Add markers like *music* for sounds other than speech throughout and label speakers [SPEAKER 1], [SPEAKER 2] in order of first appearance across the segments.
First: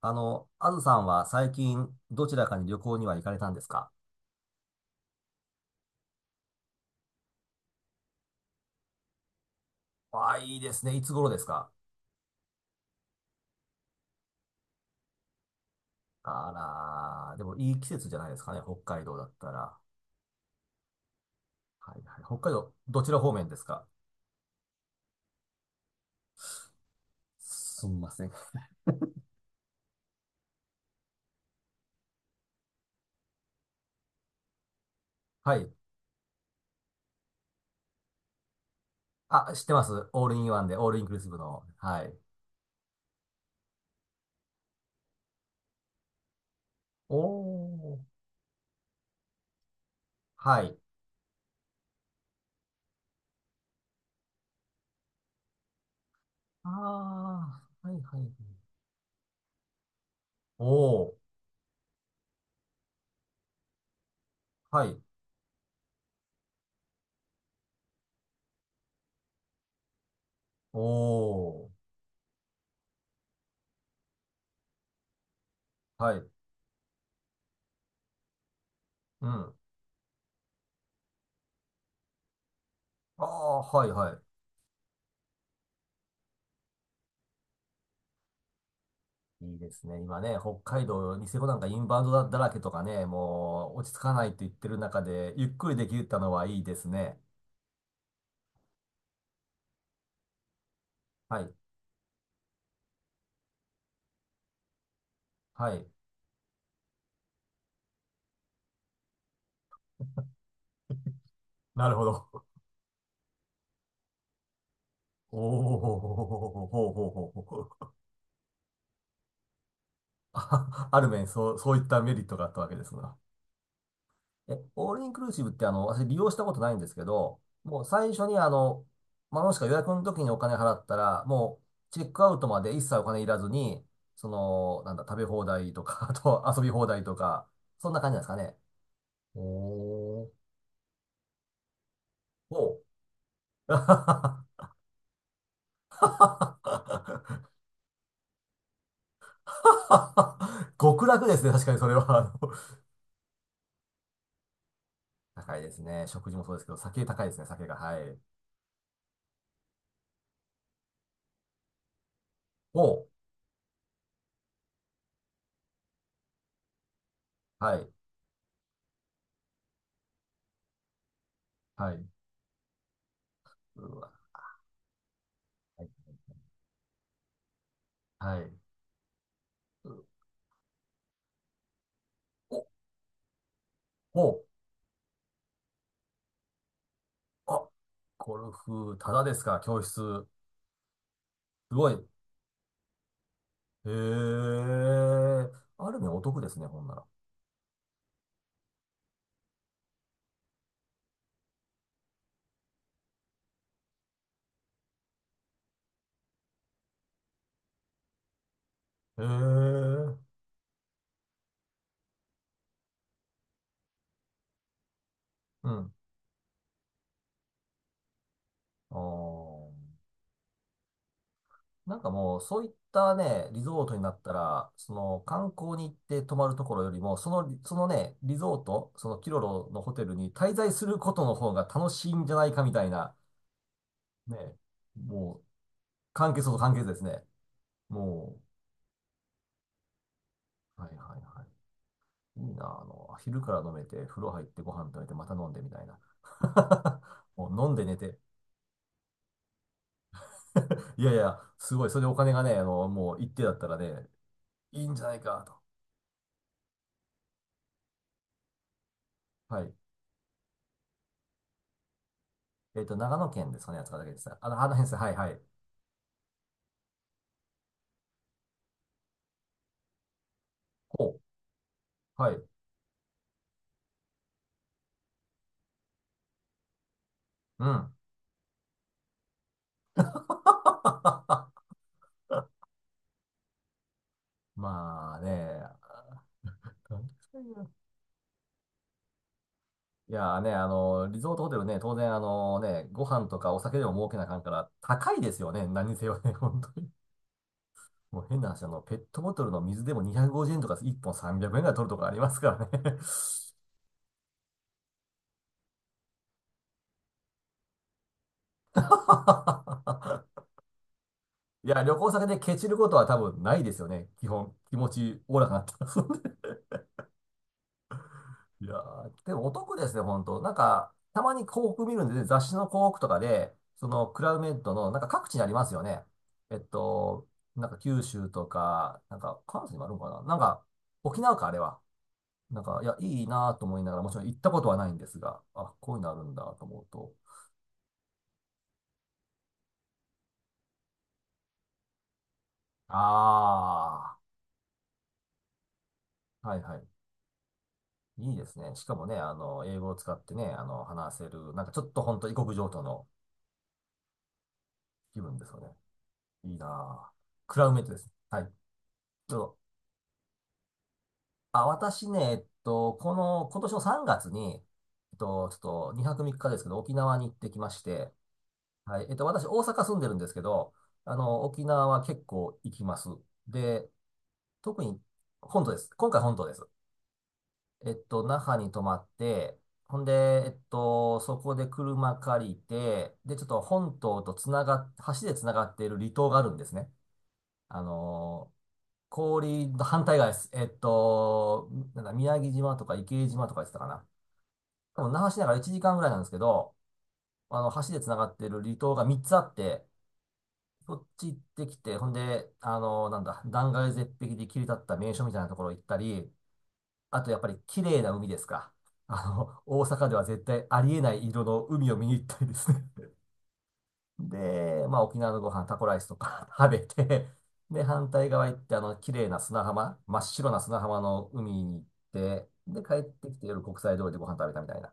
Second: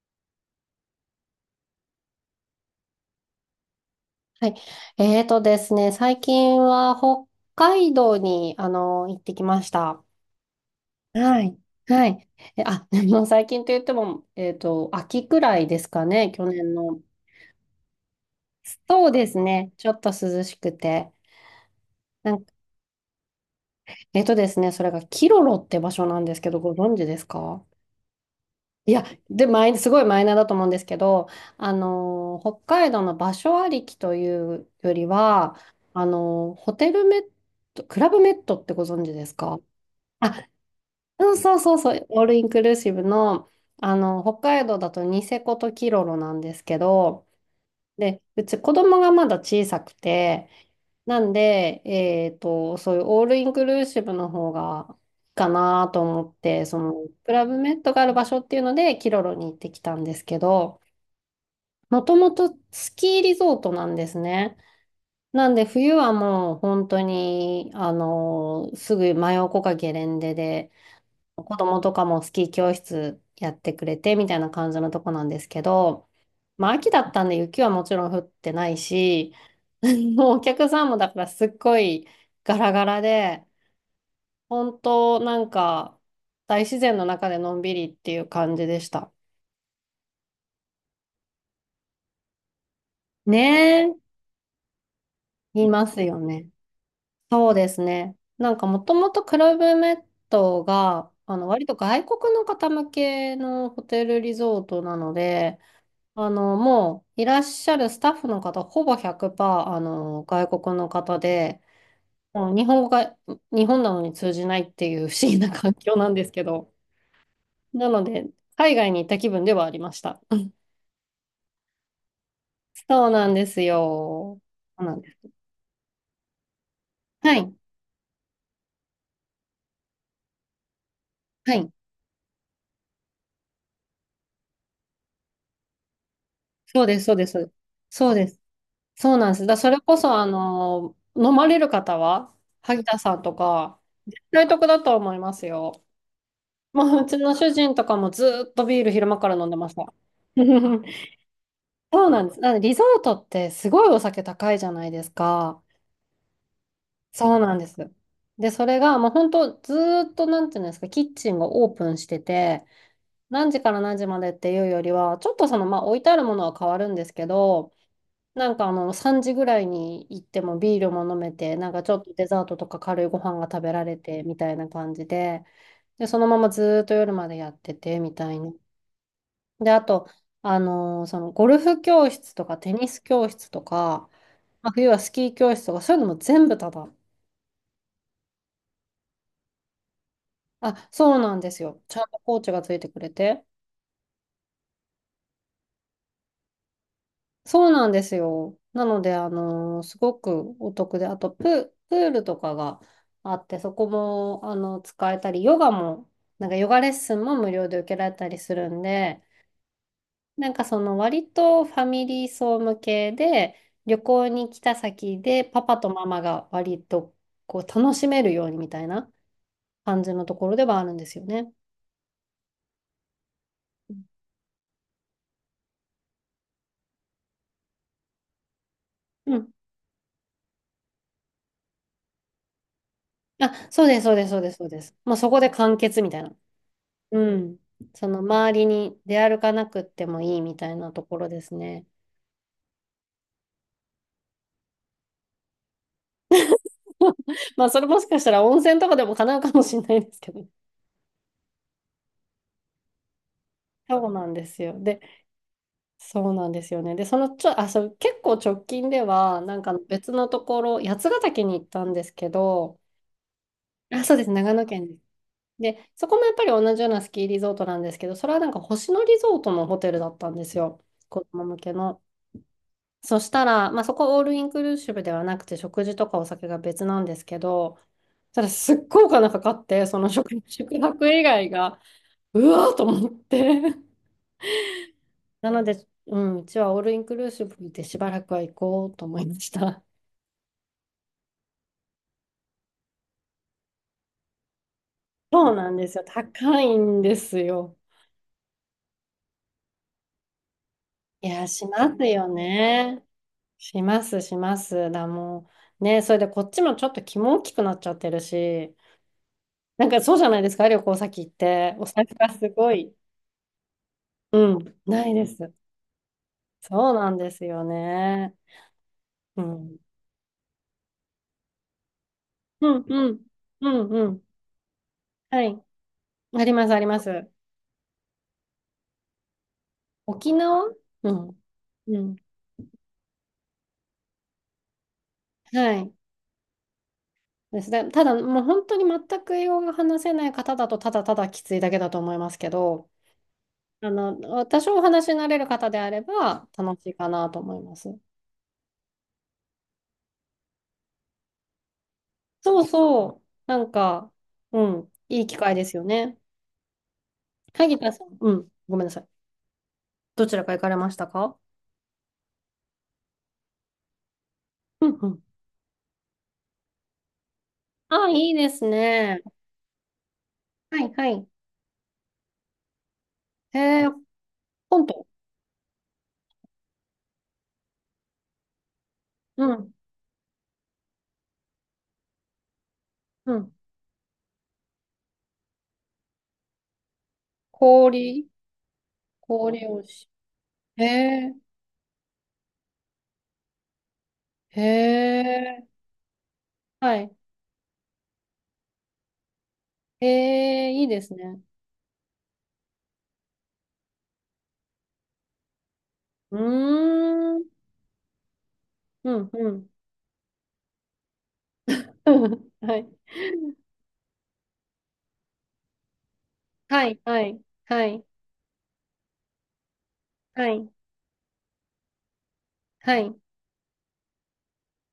[SPEAKER 1] あずさんは最近どちらかに旅行には行かれたんですか？
[SPEAKER 2] はい。えーとですね、最近は北海道に、行ってきました。
[SPEAKER 1] ああ、いいですね。いつ頃で
[SPEAKER 2] は
[SPEAKER 1] す
[SPEAKER 2] い。
[SPEAKER 1] か？
[SPEAKER 2] はい。でも最近と言っても、秋くらいですかね、去
[SPEAKER 1] あ
[SPEAKER 2] 年の。
[SPEAKER 1] らー、でもいい季節じゃないですかね。北海
[SPEAKER 2] そう
[SPEAKER 1] 道だ
[SPEAKER 2] で
[SPEAKER 1] っ
[SPEAKER 2] す
[SPEAKER 1] た
[SPEAKER 2] ね、
[SPEAKER 1] ら。
[SPEAKER 2] ちょっと涼しくて。
[SPEAKER 1] はいはい。
[SPEAKER 2] な
[SPEAKER 1] 北
[SPEAKER 2] ん
[SPEAKER 1] 海
[SPEAKER 2] か、
[SPEAKER 1] 道、どちら方面ですか？
[SPEAKER 2] えーとですね、それがキロロって場所なんですけど、ご存知ですか？
[SPEAKER 1] すみません。
[SPEAKER 2] いや、で、すごいマイナーだと思うんですけど、北海道の場所ありきというより
[SPEAKER 1] は
[SPEAKER 2] は、
[SPEAKER 1] い。
[SPEAKER 2] ホテルメット、クラブメットってご存知です
[SPEAKER 1] あ、
[SPEAKER 2] か？
[SPEAKER 1] 知ってます。オールイ
[SPEAKER 2] あ、
[SPEAKER 1] ンワンで、オールインクルーシ
[SPEAKER 2] うん、
[SPEAKER 1] ブ
[SPEAKER 2] そう
[SPEAKER 1] の。
[SPEAKER 2] そうそ
[SPEAKER 1] は
[SPEAKER 2] う、
[SPEAKER 1] い。
[SPEAKER 2] オールインクルーシブの、あの、北海道だとニセコとキロロなんですけ
[SPEAKER 1] お
[SPEAKER 2] ど、
[SPEAKER 1] ー。
[SPEAKER 2] で、うち子供がまだ小さくて、
[SPEAKER 1] はい。
[SPEAKER 2] なんで、そういうオールインクルーシブの方がいいかなと思って、その、ク
[SPEAKER 1] あ
[SPEAKER 2] ラブメッ
[SPEAKER 1] あ、
[SPEAKER 2] ト
[SPEAKER 1] はい
[SPEAKER 2] がある
[SPEAKER 1] は
[SPEAKER 2] 場所っ
[SPEAKER 1] い。
[SPEAKER 2] ていうので、キロロに行ってきたんですけど、
[SPEAKER 1] おー。
[SPEAKER 2] もともとスキーリゾートなんですね。
[SPEAKER 1] はい。
[SPEAKER 2] なんで、冬はもう本当に、あの、すぐ真横かゲレンデで、子
[SPEAKER 1] おー。
[SPEAKER 2] 供とかもスキー教室やってくれてみたいな感じのとこなんですけど、
[SPEAKER 1] はい。
[SPEAKER 2] まあ秋だったんで雪はもちろん降ってない
[SPEAKER 1] う
[SPEAKER 2] し、
[SPEAKER 1] ん。
[SPEAKER 2] *laughs* もうお客さんもだからすっごいガラガラ
[SPEAKER 1] あ
[SPEAKER 2] で、
[SPEAKER 1] あ、はいはい。
[SPEAKER 2] 本当なんか大自然の中でのんびりっていう感じでした。
[SPEAKER 1] いいですね。今ね、北海道、ニセコなんかインバウンドらけとかね、もう落ち
[SPEAKER 2] ね
[SPEAKER 1] 着かないと言ってる中で、ゆっ
[SPEAKER 2] え、
[SPEAKER 1] く
[SPEAKER 2] い
[SPEAKER 1] りで
[SPEAKER 2] ます
[SPEAKER 1] きた
[SPEAKER 2] よ
[SPEAKER 1] のは
[SPEAKER 2] ね。
[SPEAKER 1] いいですね。
[SPEAKER 2] そうですね。なんかもともとクラブメットが、あ
[SPEAKER 1] は
[SPEAKER 2] の
[SPEAKER 1] い。
[SPEAKER 2] 割と外国の方向けのホテルリゾートなので、
[SPEAKER 1] はい。
[SPEAKER 2] あの、もういらっしゃるスタッフの方、ほぼ100%、あの、外国の方で、
[SPEAKER 1] なるほど。
[SPEAKER 2] もう日本語が日本なのに通じないっていう不思
[SPEAKER 1] お
[SPEAKER 2] 議な
[SPEAKER 1] お
[SPEAKER 2] 環
[SPEAKER 1] ほう
[SPEAKER 2] 境なんですけ
[SPEAKER 1] ほう
[SPEAKER 2] ど、
[SPEAKER 1] ほうほうほう。
[SPEAKER 2] なので、海外に行った気分ではありました。
[SPEAKER 1] あ、ある面、そう、そういったメリットがあったわけです
[SPEAKER 2] そう
[SPEAKER 1] が。
[SPEAKER 2] なんですよ。
[SPEAKER 1] え、
[SPEAKER 2] そう
[SPEAKER 1] オー
[SPEAKER 2] なん
[SPEAKER 1] ルイ
[SPEAKER 2] で
[SPEAKER 1] ンクルー
[SPEAKER 2] す。
[SPEAKER 1] シブって私利用したことないんですけ
[SPEAKER 2] は
[SPEAKER 1] ど、
[SPEAKER 2] い。
[SPEAKER 1] もう最初にまあ、もしくは予約の時にお金払ったら、
[SPEAKER 2] は
[SPEAKER 1] も
[SPEAKER 2] い。
[SPEAKER 1] うチェックアウトまで一切お金いらずに、その、なんだ、食べ放題とか、*laughs* あと遊び
[SPEAKER 2] そ
[SPEAKER 1] 放
[SPEAKER 2] うで
[SPEAKER 1] 題
[SPEAKER 2] す、そ
[SPEAKER 1] と
[SPEAKER 2] うで
[SPEAKER 1] か、
[SPEAKER 2] す。
[SPEAKER 1] そんな
[SPEAKER 2] そ
[SPEAKER 1] 感じ
[SPEAKER 2] うです。そう
[SPEAKER 1] なんで
[SPEAKER 2] で
[SPEAKER 1] すか
[SPEAKER 2] す。
[SPEAKER 1] ね。
[SPEAKER 2] そうなんです。それこそ、
[SPEAKER 1] お
[SPEAKER 2] あ
[SPEAKER 1] ー。
[SPEAKER 2] の、飲まれる方は、
[SPEAKER 1] おう。
[SPEAKER 2] 萩田さんとか、大得だと思いますよ。もう、うちの主
[SPEAKER 1] *laughs*
[SPEAKER 2] 人とかもずーっとビール昼間から飲んでました。*laughs*
[SPEAKER 1] 極楽ですね、確かにそれは。
[SPEAKER 2] そうなんです。
[SPEAKER 1] あ
[SPEAKER 2] な
[SPEAKER 1] の
[SPEAKER 2] のでリゾートってすごいお酒高いじゃないです
[SPEAKER 1] 高い
[SPEAKER 2] か。
[SPEAKER 1] ですね。食事もそうですけど、酒高いで
[SPEAKER 2] そ
[SPEAKER 1] す
[SPEAKER 2] う
[SPEAKER 1] ね、
[SPEAKER 2] なん
[SPEAKER 1] 酒
[SPEAKER 2] で
[SPEAKER 1] が。
[SPEAKER 2] す。
[SPEAKER 1] はい。
[SPEAKER 2] で、それがもう本当ずーっとなんていうんですか、キッチンがオープンしてて、
[SPEAKER 1] おう。
[SPEAKER 2] 何時から何時までっていうよりは、ちょっとその、まあ置いてあるものは変わるんですけど、
[SPEAKER 1] はい。
[SPEAKER 2] なんかあの3時ぐらいに行ってもビールも飲めて、なんかち
[SPEAKER 1] は
[SPEAKER 2] ょっ
[SPEAKER 1] い。
[SPEAKER 2] とデザートとか軽いご飯が食べられ
[SPEAKER 1] うわ。
[SPEAKER 2] てみたいな感じで、
[SPEAKER 1] は
[SPEAKER 2] で、
[SPEAKER 1] い。
[SPEAKER 2] そのままずーっと夜までやっててみた
[SPEAKER 1] は
[SPEAKER 2] い
[SPEAKER 1] い
[SPEAKER 2] な。で、あ
[SPEAKER 1] う
[SPEAKER 2] と、そのゴルフ教室とか
[SPEAKER 1] お、
[SPEAKER 2] テニス教室とか、
[SPEAKER 1] おう。
[SPEAKER 2] まあ、冬はスキー教室とか、そういうのも全部タダ。
[SPEAKER 1] あ、ゴルフ、ただですか、教室。
[SPEAKER 2] あ、そうなんです
[SPEAKER 1] す
[SPEAKER 2] よ。
[SPEAKER 1] ごい。
[SPEAKER 2] ちゃんと
[SPEAKER 1] へ
[SPEAKER 2] コーチがついてくれて。
[SPEAKER 1] え。ある意味お得ですね、ほんなら。
[SPEAKER 2] そうなんですよ。なので、すごくお得で、あとプールとかがあって、そこも、あの、使えたり、ヨガも、なんかヨガレッスンも無料で受けられたりするんで、
[SPEAKER 1] へえ。
[SPEAKER 2] なんかその割とファミリー層向けで、旅行に来た先でパ
[SPEAKER 1] う
[SPEAKER 2] パと
[SPEAKER 1] ん。
[SPEAKER 2] ママが割とこう楽しめるようにみたい
[SPEAKER 1] あ
[SPEAKER 2] な
[SPEAKER 1] あ。
[SPEAKER 2] 感じのところではあるんですよね。
[SPEAKER 1] なんかもう、そういったね、リゾートになったら、その観光に行って泊まるところよりも、その、そのね、リゾート、そのキ
[SPEAKER 2] う
[SPEAKER 1] ロ
[SPEAKER 2] ん、
[SPEAKER 1] ロのホテルに滞在することの方が楽しいんじゃないかみたいな、
[SPEAKER 2] あ、そうです、そうです、
[SPEAKER 1] ね、
[SPEAKER 2] そうです、そうです。もうそ
[SPEAKER 1] も
[SPEAKER 2] こ
[SPEAKER 1] う、
[SPEAKER 2] で完結みたい
[SPEAKER 1] 関
[SPEAKER 2] な。
[SPEAKER 1] 係そうと関係ですね。
[SPEAKER 2] うん。その
[SPEAKER 1] も
[SPEAKER 2] 周りに出歩かなくってもいいみたい
[SPEAKER 1] う、は
[SPEAKER 2] な
[SPEAKER 1] い
[SPEAKER 2] と
[SPEAKER 1] は
[SPEAKER 2] こ
[SPEAKER 1] い
[SPEAKER 2] ろで
[SPEAKER 1] は
[SPEAKER 2] すね。
[SPEAKER 1] い。いいな、昼から飲めて、風呂入ってご飯食べて、また飲んでみたいな。
[SPEAKER 2] *laughs*
[SPEAKER 1] *laughs* もう
[SPEAKER 2] まあ、
[SPEAKER 1] 飲ん
[SPEAKER 2] そ
[SPEAKER 1] で
[SPEAKER 2] れ
[SPEAKER 1] 寝
[SPEAKER 2] もし
[SPEAKER 1] て。
[SPEAKER 2] かしたら温泉とかでも叶うかもしれないですけど。
[SPEAKER 1] いやいや、すごい、それでお金がね、もう一定だったらね、
[SPEAKER 2] そうなんですよ。
[SPEAKER 1] いいん
[SPEAKER 2] で、
[SPEAKER 1] じゃないかと。
[SPEAKER 2] そうなんですよね。で、そのちょ、あ、そう、結構直近では、なん
[SPEAKER 1] は
[SPEAKER 2] か
[SPEAKER 1] い。
[SPEAKER 2] 別のところ、八ヶ岳に行ったんですけど、
[SPEAKER 1] えっと、長野県ですかね、やつがだ
[SPEAKER 2] あ、
[SPEAKER 1] け
[SPEAKER 2] そう
[SPEAKER 1] でし
[SPEAKER 2] です、
[SPEAKER 1] た。あ
[SPEAKER 2] 長
[SPEAKER 1] の、
[SPEAKER 2] 野
[SPEAKER 1] あの辺
[SPEAKER 2] 県
[SPEAKER 1] で
[SPEAKER 2] で
[SPEAKER 1] す。
[SPEAKER 2] す。
[SPEAKER 1] はい、はい。
[SPEAKER 2] で、そこもやっぱり同じようなスキーリゾートなんですけど、それはなんか星野リゾートのホテルだったんですよ。
[SPEAKER 1] ほ
[SPEAKER 2] 子供向けの。
[SPEAKER 1] う。はい。
[SPEAKER 2] そしたら、まあ、そこオールインクルーシブではなくて、食事とかお酒が別なんですけ
[SPEAKER 1] う
[SPEAKER 2] ど、
[SPEAKER 1] ん。
[SPEAKER 2] ただすっごいお金かかって、その食、*laughs* 宿泊以外
[SPEAKER 1] *laughs*
[SPEAKER 2] が、うわーと思って。
[SPEAKER 1] まあね、
[SPEAKER 2] なので、うん、うちはオール
[SPEAKER 1] ど
[SPEAKER 2] イ
[SPEAKER 1] ん
[SPEAKER 2] ン
[SPEAKER 1] く
[SPEAKER 2] クルー
[SPEAKER 1] さい
[SPEAKER 2] シ
[SPEAKER 1] な。
[SPEAKER 2] ブでしばらくは行こうと思いました。
[SPEAKER 1] いやーね、リゾートホテルね、当然、あのね、ご飯とかお酒でも儲けなあかんから、高いですよ
[SPEAKER 2] そう
[SPEAKER 1] ね、
[SPEAKER 2] なん
[SPEAKER 1] 何
[SPEAKER 2] で
[SPEAKER 1] に
[SPEAKER 2] すよ。
[SPEAKER 1] せよね、*laughs* 本
[SPEAKER 2] 高い
[SPEAKER 1] 当に。
[SPEAKER 2] んですよ。
[SPEAKER 1] もう変な話、ペットボトルの水でも250円とか、1本
[SPEAKER 2] いや、
[SPEAKER 1] 300円ぐ
[SPEAKER 2] し
[SPEAKER 1] らい取る
[SPEAKER 2] ま
[SPEAKER 1] と
[SPEAKER 2] す
[SPEAKER 1] かあり
[SPEAKER 2] よ
[SPEAKER 1] ますからね。
[SPEAKER 2] ね。します、します。もう、ね、それでこっちもちょっと気も大きくなっちゃってるし、なんかそうじゃないですか、旅行先行っ
[SPEAKER 1] *laughs* い
[SPEAKER 2] て。
[SPEAKER 1] や、
[SPEAKER 2] お
[SPEAKER 1] 旅
[SPEAKER 2] 財
[SPEAKER 1] 行
[SPEAKER 2] 布
[SPEAKER 1] 先
[SPEAKER 2] が
[SPEAKER 1] で
[SPEAKER 2] す
[SPEAKER 1] ケチ
[SPEAKER 2] ご
[SPEAKER 1] るこ
[SPEAKER 2] い。
[SPEAKER 1] とは多分ないですよね、基本。
[SPEAKER 2] うん、
[SPEAKER 1] 気持
[SPEAKER 2] ない
[SPEAKER 1] ち
[SPEAKER 2] で
[SPEAKER 1] おおら
[SPEAKER 2] す。
[SPEAKER 1] かになってますんで。 *laughs*
[SPEAKER 2] そうなんですよね。
[SPEAKER 1] いやー、で
[SPEAKER 2] う
[SPEAKER 1] もお得
[SPEAKER 2] ん。
[SPEAKER 1] ですね、本当。なんか、たまに広告見るんで、雑誌の
[SPEAKER 2] う
[SPEAKER 1] 広
[SPEAKER 2] ん、
[SPEAKER 1] 告と
[SPEAKER 2] う
[SPEAKER 1] か
[SPEAKER 2] ん、
[SPEAKER 1] で、
[SPEAKER 2] う
[SPEAKER 1] そ
[SPEAKER 2] ん、
[SPEAKER 1] の
[SPEAKER 2] う
[SPEAKER 1] ク
[SPEAKER 2] ん。
[SPEAKER 1] ラウメッドの、なんか各地に
[SPEAKER 2] は
[SPEAKER 1] あり
[SPEAKER 2] い。
[SPEAKER 1] ますよね。
[SPEAKER 2] あり
[SPEAKER 1] えっ
[SPEAKER 2] ます、ありま
[SPEAKER 1] と、
[SPEAKER 2] す。
[SPEAKER 1] なんか九州とか、なんか関西にもあるのかな、
[SPEAKER 2] 沖
[SPEAKER 1] なんか、
[SPEAKER 2] 縄。う
[SPEAKER 1] 沖縄
[SPEAKER 2] ん。
[SPEAKER 1] か、あれは。
[SPEAKER 2] うん。
[SPEAKER 1] なんか、いや、いいなと思いながら、もちろん行ったことはないんですが、あ、
[SPEAKER 2] は
[SPEAKER 1] こ
[SPEAKER 2] い。
[SPEAKER 1] ういうのあるんだと思うと。
[SPEAKER 2] ですね。ただ、もう本当に全く英語が話せない方だと、ただただきついだけだと思いますけど、あ
[SPEAKER 1] あ
[SPEAKER 2] の、多少お話しになれる方であれば、
[SPEAKER 1] あ、はいは
[SPEAKER 2] 楽
[SPEAKER 1] い。
[SPEAKER 2] しいかなと思います。
[SPEAKER 1] いいですね。しかもね、英語を使ってね、話せる、なんかちょっと本当異国
[SPEAKER 2] そ
[SPEAKER 1] 情
[SPEAKER 2] う
[SPEAKER 1] 緒の
[SPEAKER 2] そう。なんか、うん。
[SPEAKER 1] 気
[SPEAKER 2] いい機
[SPEAKER 1] 分です
[SPEAKER 2] 会
[SPEAKER 1] よ
[SPEAKER 2] で
[SPEAKER 1] ね。
[SPEAKER 2] すよね。
[SPEAKER 1] いいなあ。クラウ
[SPEAKER 2] 萩
[SPEAKER 1] メット
[SPEAKER 2] 田
[SPEAKER 1] で
[SPEAKER 2] さん。
[SPEAKER 1] す。
[SPEAKER 2] う
[SPEAKER 1] は
[SPEAKER 2] ん。
[SPEAKER 1] い。
[SPEAKER 2] ごめんなさい。
[SPEAKER 1] どうぞ。
[SPEAKER 2] どちらか行かれましたか？
[SPEAKER 1] あ、私ね、えっと、この、今年の3月に、
[SPEAKER 2] うん、う
[SPEAKER 1] えっ
[SPEAKER 2] ん。
[SPEAKER 1] と、ちょっと2泊3日ですけど、沖縄に行ってきまし
[SPEAKER 2] あ、
[SPEAKER 1] て、
[SPEAKER 2] いいです
[SPEAKER 1] はい、えっ
[SPEAKER 2] ね。
[SPEAKER 1] と、私、大阪住んでるんですけど、
[SPEAKER 2] はい、はい。
[SPEAKER 1] 沖縄は結構行きます。
[SPEAKER 2] え
[SPEAKER 1] で、
[SPEAKER 2] ー、
[SPEAKER 1] 特
[SPEAKER 2] 本
[SPEAKER 1] に、
[SPEAKER 2] 当。
[SPEAKER 1] 本島です。今回本島です。えっと、那覇に泊まっ
[SPEAKER 2] う
[SPEAKER 1] て、
[SPEAKER 2] ん、
[SPEAKER 1] ほんで、えっと、そこで車借りて、
[SPEAKER 2] う
[SPEAKER 1] で、ちょっ
[SPEAKER 2] ん。
[SPEAKER 1] と本島とつながっ、橋でつながっている離島があるんですね。あ
[SPEAKER 2] 氷、
[SPEAKER 1] の、
[SPEAKER 2] 氷
[SPEAKER 1] 氷と
[SPEAKER 2] を
[SPEAKER 1] 反
[SPEAKER 2] し。
[SPEAKER 1] 対側です。えっ
[SPEAKER 2] え
[SPEAKER 1] と、なんだ、宮城島とか池江島とか言ってたかな。
[SPEAKER 2] ー、
[SPEAKER 1] 多分那覇市内から
[SPEAKER 2] えー、
[SPEAKER 1] 1時間ぐらいなんですけど、
[SPEAKER 2] はい。
[SPEAKER 1] 橋で繋がってる離島が3つあって、
[SPEAKER 2] えー、いい
[SPEAKER 1] そ
[SPEAKER 2] で
[SPEAKER 1] っ
[SPEAKER 2] す
[SPEAKER 1] ち行っ
[SPEAKER 2] ね。
[SPEAKER 1] てきて、ほんで、あの、なんだ、断崖絶壁で切り立った名所みたいなところ行ったり、
[SPEAKER 2] う
[SPEAKER 1] あとや
[SPEAKER 2] ー
[SPEAKER 1] っ
[SPEAKER 2] ん、
[SPEAKER 1] ぱり綺麗な海ですか。
[SPEAKER 2] うん、うん。
[SPEAKER 1] 大阪では絶対ありえない色の海を
[SPEAKER 2] *laughs*
[SPEAKER 1] 見に行ったりです
[SPEAKER 2] は
[SPEAKER 1] ね。
[SPEAKER 2] い、
[SPEAKER 1] で、まあ、沖縄のご飯、タコライスとか *laughs* 食べ
[SPEAKER 2] はい、は
[SPEAKER 1] て、
[SPEAKER 2] い、
[SPEAKER 1] で、
[SPEAKER 2] はい、
[SPEAKER 1] 反対側行って、綺麗な砂浜、真っ
[SPEAKER 2] は
[SPEAKER 1] 白な
[SPEAKER 2] い、
[SPEAKER 1] 砂浜の海に行って、で、帰
[SPEAKER 2] は
[SPEAKER 1] っ
[SPEAKER 2] い。う
[SPEAKER 1] てきて夜国際通りでご飯食べたみたいな。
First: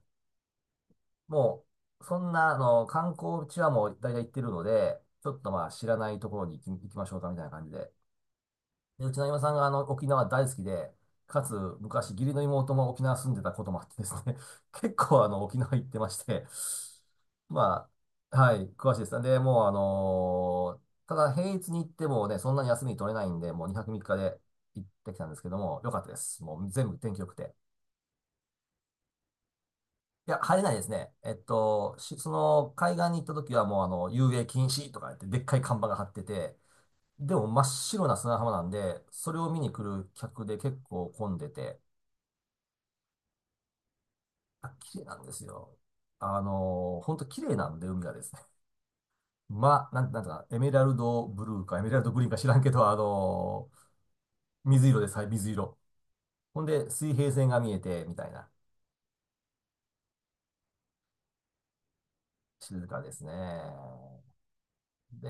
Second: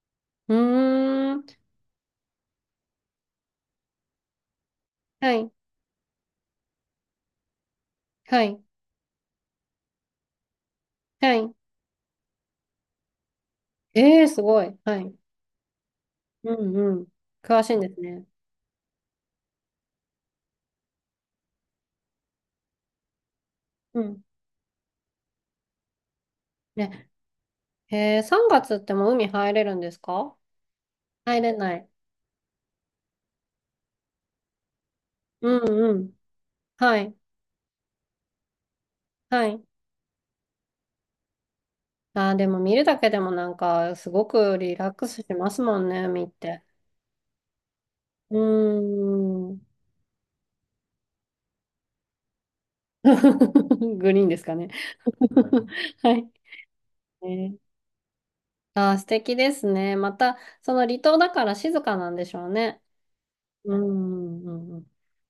[SPEAKER 2] ーん、
[SPEAKER 1] もう、そんな、観光地はもう大体行ってるので、ち
[SPEAKER 2] は
[SPEAKER 1] ょっと
[SPEAKER 2] い、
[SPEAKER 1] まあ、知らないところに行き、行きましょうかみたいな感じで。
[SPEAKER 2] はい、
[SPEAKER 1] で、うちの今さんがあの沖縄大好きで、
[SPEAKER 2] は
[SPEAKER 1] かつ
[SPEAKER 2] い。
[SPEAKER 1] 昔義理の妹も沖縄住んでたこともあってです
[SPEAKER 2] えー、
[SPEAKER 1] ね、
[SPEAKER 2] すご
[SPEAKER 1] *laughs*
[SPEAKER 2] い。
[SPEAKER 1] 結
[SPEAKER 2] はい。
[SPEAKER 1] 構あの沖縄行ってまして、
[SPEAKER 2] うん、うん。詳しいん
[SPEAKER 1] ま
[SPEAKER 2] ですね。
[SPEAKER 1] あ、はい、詳しいです。で、もうあのーただ平日に行ってもね、そんなに休み取れないんで、もう2泊
[SPEAKER 2] う
[SPEAKER 1] 3日
[SPEAKER 2] ん。
[SPEAKER 1] で行ってきたんですけども、良かったです。もう全部
[SPEAKER 2] ね。
[SPEAKER 1] 天気良くて。
[SPEAKER 2] えー、3月ってもう海入れるんです
[SPEAKER 1] い
[SPEAKER 2] か？
[SPEAKER 1] や、入れないですね。えっ
[SPEAKER 2] 入れない。
[SPEAKER 1] と、しその海岸に行った時はもうあの、遊泳禁止とか言って、でっ
[SPEAKER 2] う
[SPEAKER 1] かい看板
[SPEAKER 2] ん、う
[SPEAKER 1] が張っ
[SPEAKER 2] ん。
[SPEAKER 1] てて、
[SPEAKER 2] はい、
[SPEAKER 1] でも真っ白な砂浜なんで、それ
[SPEAKER 2] は
[SPEAKER 1] を見
[SPEAKER 2] い。
[SPEAKER 1] に来る客で結構混んでて、
[SPEAKER 2] あー、でも見るだけでもなんか、すごく
[SPEAKER 1] あ、
[SPEAKER 2] リラッ
[SPEAKER 1] 綺麗
[SPEAKER 2] ク
[SPEAKER 1] な
[SPEAKER 2] ス
[SPEAKER 1] んで
[SPEAKER 2] し
[SPEAKER 1] す
[SPEAKER 2] ます
[SPEAKER 1] よ。
[SPEAKER 2] もんね、見っ
[SPEAKER 1] あ
[SPEAKER 2] て。
[SPEAKER 1] のー、ほんと綺麗なんで、海がです
[SPEAKER 2] う
[SPEAKER 1] ね。
[SPEAKER 2] ーん。
[SPEAKER 1] まあ、なんとか、エメラルドブルーか、エメラルドグリーンか知らんけど、あ
[SPEAKER 2] *laughs*
[SPEAKER 1] のー
[SPEAKER 2] グリーンですかね。
[SPEAKER 1] 水色です。はい、水
[SPEAKER 2] *laughs*
[SPEAKER 1] 色。
[SPEAKER 2] はい。
[SPEAKER 1] ほんで、水平線
[SPEAKER 2] ね、
[SPEAKER 1] が見えて、みたいな、
[SPEAKER 2] あー、素敵ですね。また、その離島だから静かなんでしょうね。
[SPEAKER 1] 静かですね。
[SPEAKER 2] うん、うん、うん。
[SPEAKER 1] で、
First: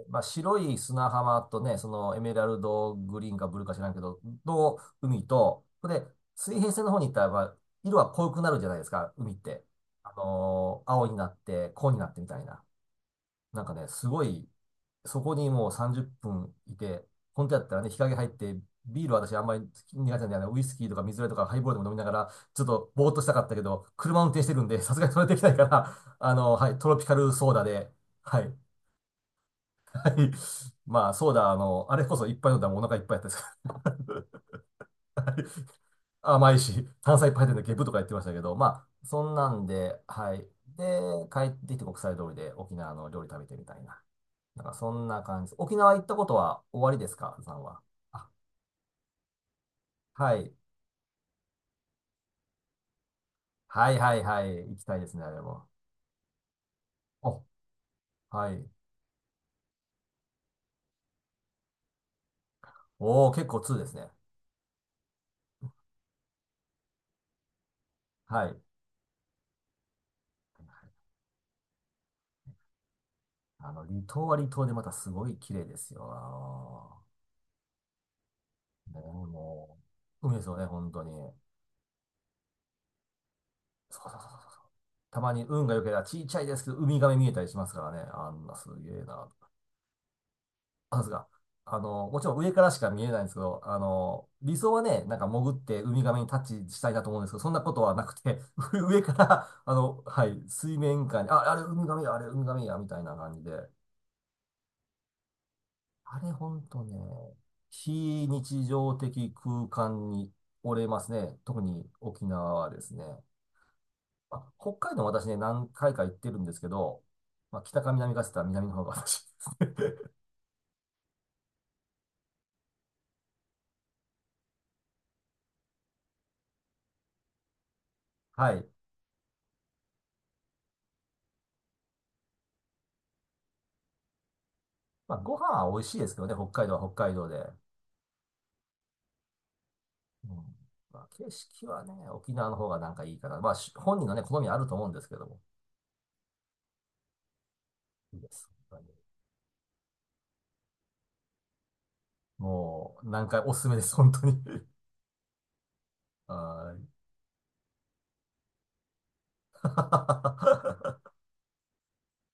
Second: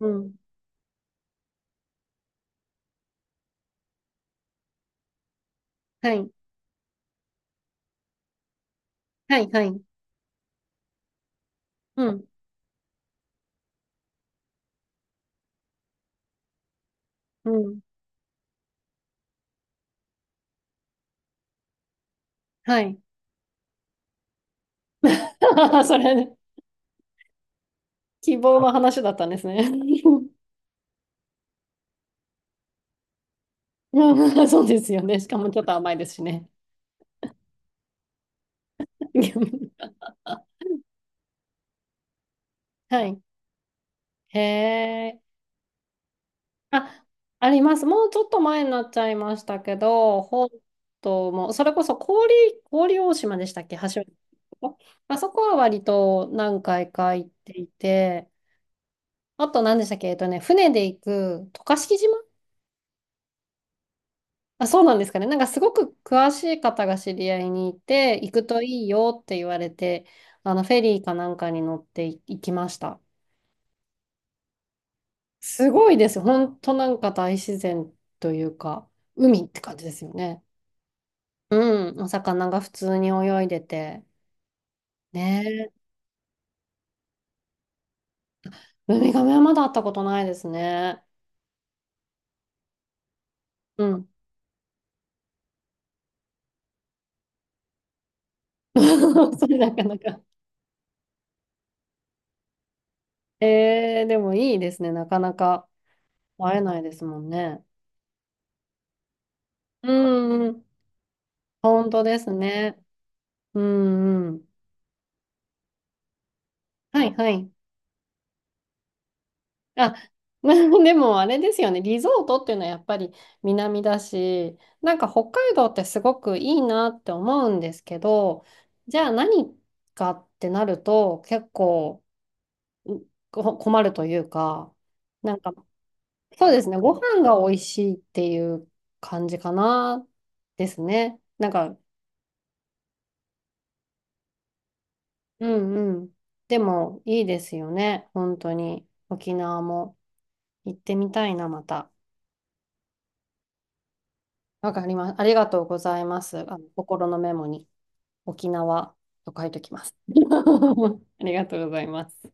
[SPEAKER 2] う
[SPEAKER 1] まあ、
[SPEAKER 2] ん、
[SPEAKER 1] 白い砂浜とね、そのエメラルドグリーンかブルーか知らんけど、の海と、これ、
[SPEAKER 2] はい、
[SPEAKER 1] 水平線の方に行ったら、まあ、色は濃くなるじゃないですか、海っ
[SPEAKER 2] はい、は
[SPEAKER 1] て。
[SPEAKER 2] い。
[SPEAKER 1] あのー青になって、紺にな
[SPEAKER 2] う
[SPEAKER 1] ってみ
[SPEAKER 2] ん、
[SPEAKER 1] たいな。なんかね、すごい、そこにもう30分いて、本
[SPEAKER 2] う
[SPEAKER 1] 当やった
[SPEAKER 2] ん。
[SPEAKER 1] らね、日陰入って、ビールは私あんまり苦手なんで、あのウイスキーとか水割りとかハイボールでも飲みながら、ちょっ
[SPEAKER 2] は
[SPEAKER 1] と
[SPEAKER 2] い。
[SPEAKER 1] ぼーっとしたかったけど、車運転してるんで、さすがにそれできないか
[SPEAKER 2] *laughs*
[SPEAKER 1] ら、
[SPEAKER 2] それ
[SPEAKER 1] あ
[SPEAKER 2] ね、
[SPEAKER 1] のはい、トロピカルソーダで、
[SPEAKER 2] 希
[SPEAKER 1] はい、
[SPEAKER 2] 望の話だったんですね。
[SPEAKER 1] *laughs* はい。
[SPEAKER 2] *laughs*
[SPEAKER 1] まあ、そうだ、あれこそいっぱい飲んだらもうお腹いっぱいやったですか
[SPEAKER 2] うん、そうですよね。しかもちょっと甘いですし
[SPEAKER 1] ら。*laughs*
[SPEAKER 2] ね。
[SPEAKER 1] 甘いし、炭酸いっぱい入ってるんでゲブとか言ってましたけど、まあ、そんなん
[SPEAKER 2] *laughs*
[SPEAKER 1] で、はい。で、帰ってきて国際通りで沖縄
[SPEAKER 2] は
[SPEAKER 1] の料
[SPEAKER 2] い。
[SPEAKER 1] 理食べてみたいな。
[SPEAKER 2] へ
[SPEAKER 1] なんかそんな
[SPEAKER 2] え。
[SPEAKER 1] 感じです。沖縄行ったことは終わり
[SPEAKER 2] あ、
[SPEAKER 1] ですか
[SPEAKER 2] あ
[SPEAKER 1] さ
[SPEAKER 2] り
[SPEAKER 1] ん
[SPEAKER 2] ま
[SPEAKER 1] は。
[SPEAKER 2] す。もうちょっ
[SPEAKER 1] あ、
[SPEAKER 2] と前になっちゃいましたけど、
[SPEAKER 1] は
[SPEAKER 2] 本
[SPEAKER 1] い。
[SPEAKER 2] 島も、それこそ氷、氷大島でしたっけ、橋
[SPEAKER 1] はい
[SPEAKER 2] 渡
[SPEAKER 1] は
[SPEAKER 2] り。
[SPEAKER 1] いはい。行きたいです
[SPEAKER 2] あ
[SPEAKER 1] ね、あ
[SPEAKER 2] そ
[SPEAKER 1] れ
[SPEAKER 2] こは
[SPEAKER 1] も。
[SPEAKER 2] 割と何回か行っ
[SPEAKER 1] お、
[SPEAKER 2] ていて、
[SPEAKER 1] はい。
[SPEAKER 2] あと何でしたっけ、えっとね、船で行く渡嘉敷島。
[SPEAKER 1] おー、結構ーですね。
[SPEAKER 2] あ、そうなんですかね。なんかすごく詳しい方が知り合いにいて、行く
[SPEAKER 1] はい。
[SPEAKER 2] といいよって言われて、あのフェリーかなんかに乗ってい行きました。
[SPEAKER 1] 離島は離島でまたすごい綺麗
[SPEAKER 2] す
[SPEAKER 1] で
[SPEAKER 2] ご
[SPEAKER 1] す
[SPEAKER 2] い
[SPEAKER 1] よ。
[SPEAKER 2] です。本当な
[SPEAKER 1] あ
[SPEAKER 2] んか大自然というか、
[SPEAKER 1] のね、
[SPEAKER 2] 海って
[SPEAKER 1] も
[SPEAKER 2] 感じですよ
[SPEAKER 1] う、海で
[SPEAKER 2] ね。
[SPEAKER 1] すよね、本当に。
[SPEAKER 2] うん、お魚が普通に泳いで
[SPEAKER 1] そう
[SPEAKER 2] て。
[SPEAKER 1] そうそうそう、たま
[SPEAKER 2] ね
[SPEAKER 1] に運
[SPEAKER 2] え、
[SPEAKER 1] が良ければ、ちっちゃいですけど、ウミガメ見えたりしますからね。あんなすげ
[SPEAKER 2] ウ
[SPEAKER 1] え
[SPEAKER 2] ミガ
[SPEAKER 1] な。
[SPEAKER 2] メはまだ会ったことないです
[SPEAKER 1] あ、
[SPEAKER 2] ね。
[SPEAKER 1] ですが、もちろん上からしか見えないんですけど、
[SPEAKER 2] うん。
[SPEAKER 1] 理想はね、なんか潜ってウミガメにタッチしたいなと思うんですけど、そんなことはなくて、*laughs* 上か
[SPEAKER 2] *laughs* そ
[SPEAKER 1] ら、
[SPEAKER 2] れな
[SPEAKER 1] あ
[SPEAKER 2] かな
[SPEAKER 1] の、
[SPEAKER 2] か。
[SPEAKER 1] はい、水面下に、あ、あれウミガメや、あれウミガメや、みたいな感じで、
[SPEAKER 2] えー、でもいいですね。なかなか
[SPEAKER 1] あれほ
[SPEAKER 2] 会え
[SPEAKER 1] ん
[SPEAKER 2] ない
[SPEAKER 1] と
[SPEAKER 2] で
[SPEAKER 1] ね、
[SPEAKER 2] すもんね。
[SPEAKER 1] 非日常的空
[SPEAKER 2] う
[SPEAKER 1] 間に
[SPEAKER 2] んうん、
[SPEAKER 1] 折れますね。特に
[SPEAKER 2] 本当で
[SPEAKER 1] 沖
[SPEAKER 2] す
[SPEAKER 1] 縄は
[SPEAKER 2] ね。
[SPEAKER 1] ですね。
[SPEAKER 2] うんう
[SPEAKER 1] ま
[SPEAKER 2] ん。
[SPEAKER 1] あ、北海道も私ね、何回か行ってるんですけど、
[SPEAKER 2] はいはい。
[SPEAKER 1] まあ、北か南かって言ったら南の方が私です
[SPEAKER 2] あ、
[SPEAKER 1] ね。
[SPEAKER 2] *laughs* でもあれですよね。リゾートっていうのはやっぱり南だし、なんか北海道ってすごくいいなって思うんですけ
[SPEAKER 1] *laughs*
[SPEAKER 2] ど、
[SPEAKER 1] はい。
[SPEAKER 2] じゃあ何かってなると結構、困るというか、
[SPEAKER 1] まあ、ご
[SPEAKER 2] なんか、
[SPEAKER 1] 飯は美味しいですけどね、北
[SPEAKER 2] そうで
[SPEAKER 1] 海
[SPEAKER 2] す
[SPEAKER 1] 道
[SPEAKER 2] ね、
[SPEAKER 1] は
[SPEAKER 2] ご
[SPEAKER 1] 北海
[SPEAKER 2] 飯
[SPEAKER 1] 道
[SPEAKER 2] が
[SPEAKER 1] で。
[SPEAKER 2] 美味しいっていう感じかな、
[SPEAKER 1] うん。
[SPEAKER 2] です
[SPEAKER 1] まあ、
[SPEAKER 2] ね。
[SPEAKER 1] 景
[SPEAKER 2] なん
[SPEAKER 1] 色
[SPEAKER 2] か、
[SPEAKER 1] はね、沖縄の方がなんかいいかな。まあ、し本人のね、好みあると思うんですけども。
[SPEAKER 2] うんうん。でも、いいですよね、
[SPEAKER 1] いいで
[SPEAKER 2] 本
[SPEAKER 1] す。
[SPEAKER 2] 当
[SPEAKER 1] 本当
[SPEAKER 2] に。
[SPEAKER 1] に
[SPEAKER 2] 沖縄も行ってみたいな、また。
[SPEAKER 1] もう、何回おすすめです、本当に。
[SPEAKER 2] わかります。ありがとうございま
[SPEAKER 1] *laughs*
[SPEAKER 2] す。あの、
[SPEAKER 1] はーい。
[SPEAKER 2] 心のメモに、沖縄と書いておきます。*laughs*
[SPEAKER 1] *laughs*
[SPEAKER 2] ありがとうございます。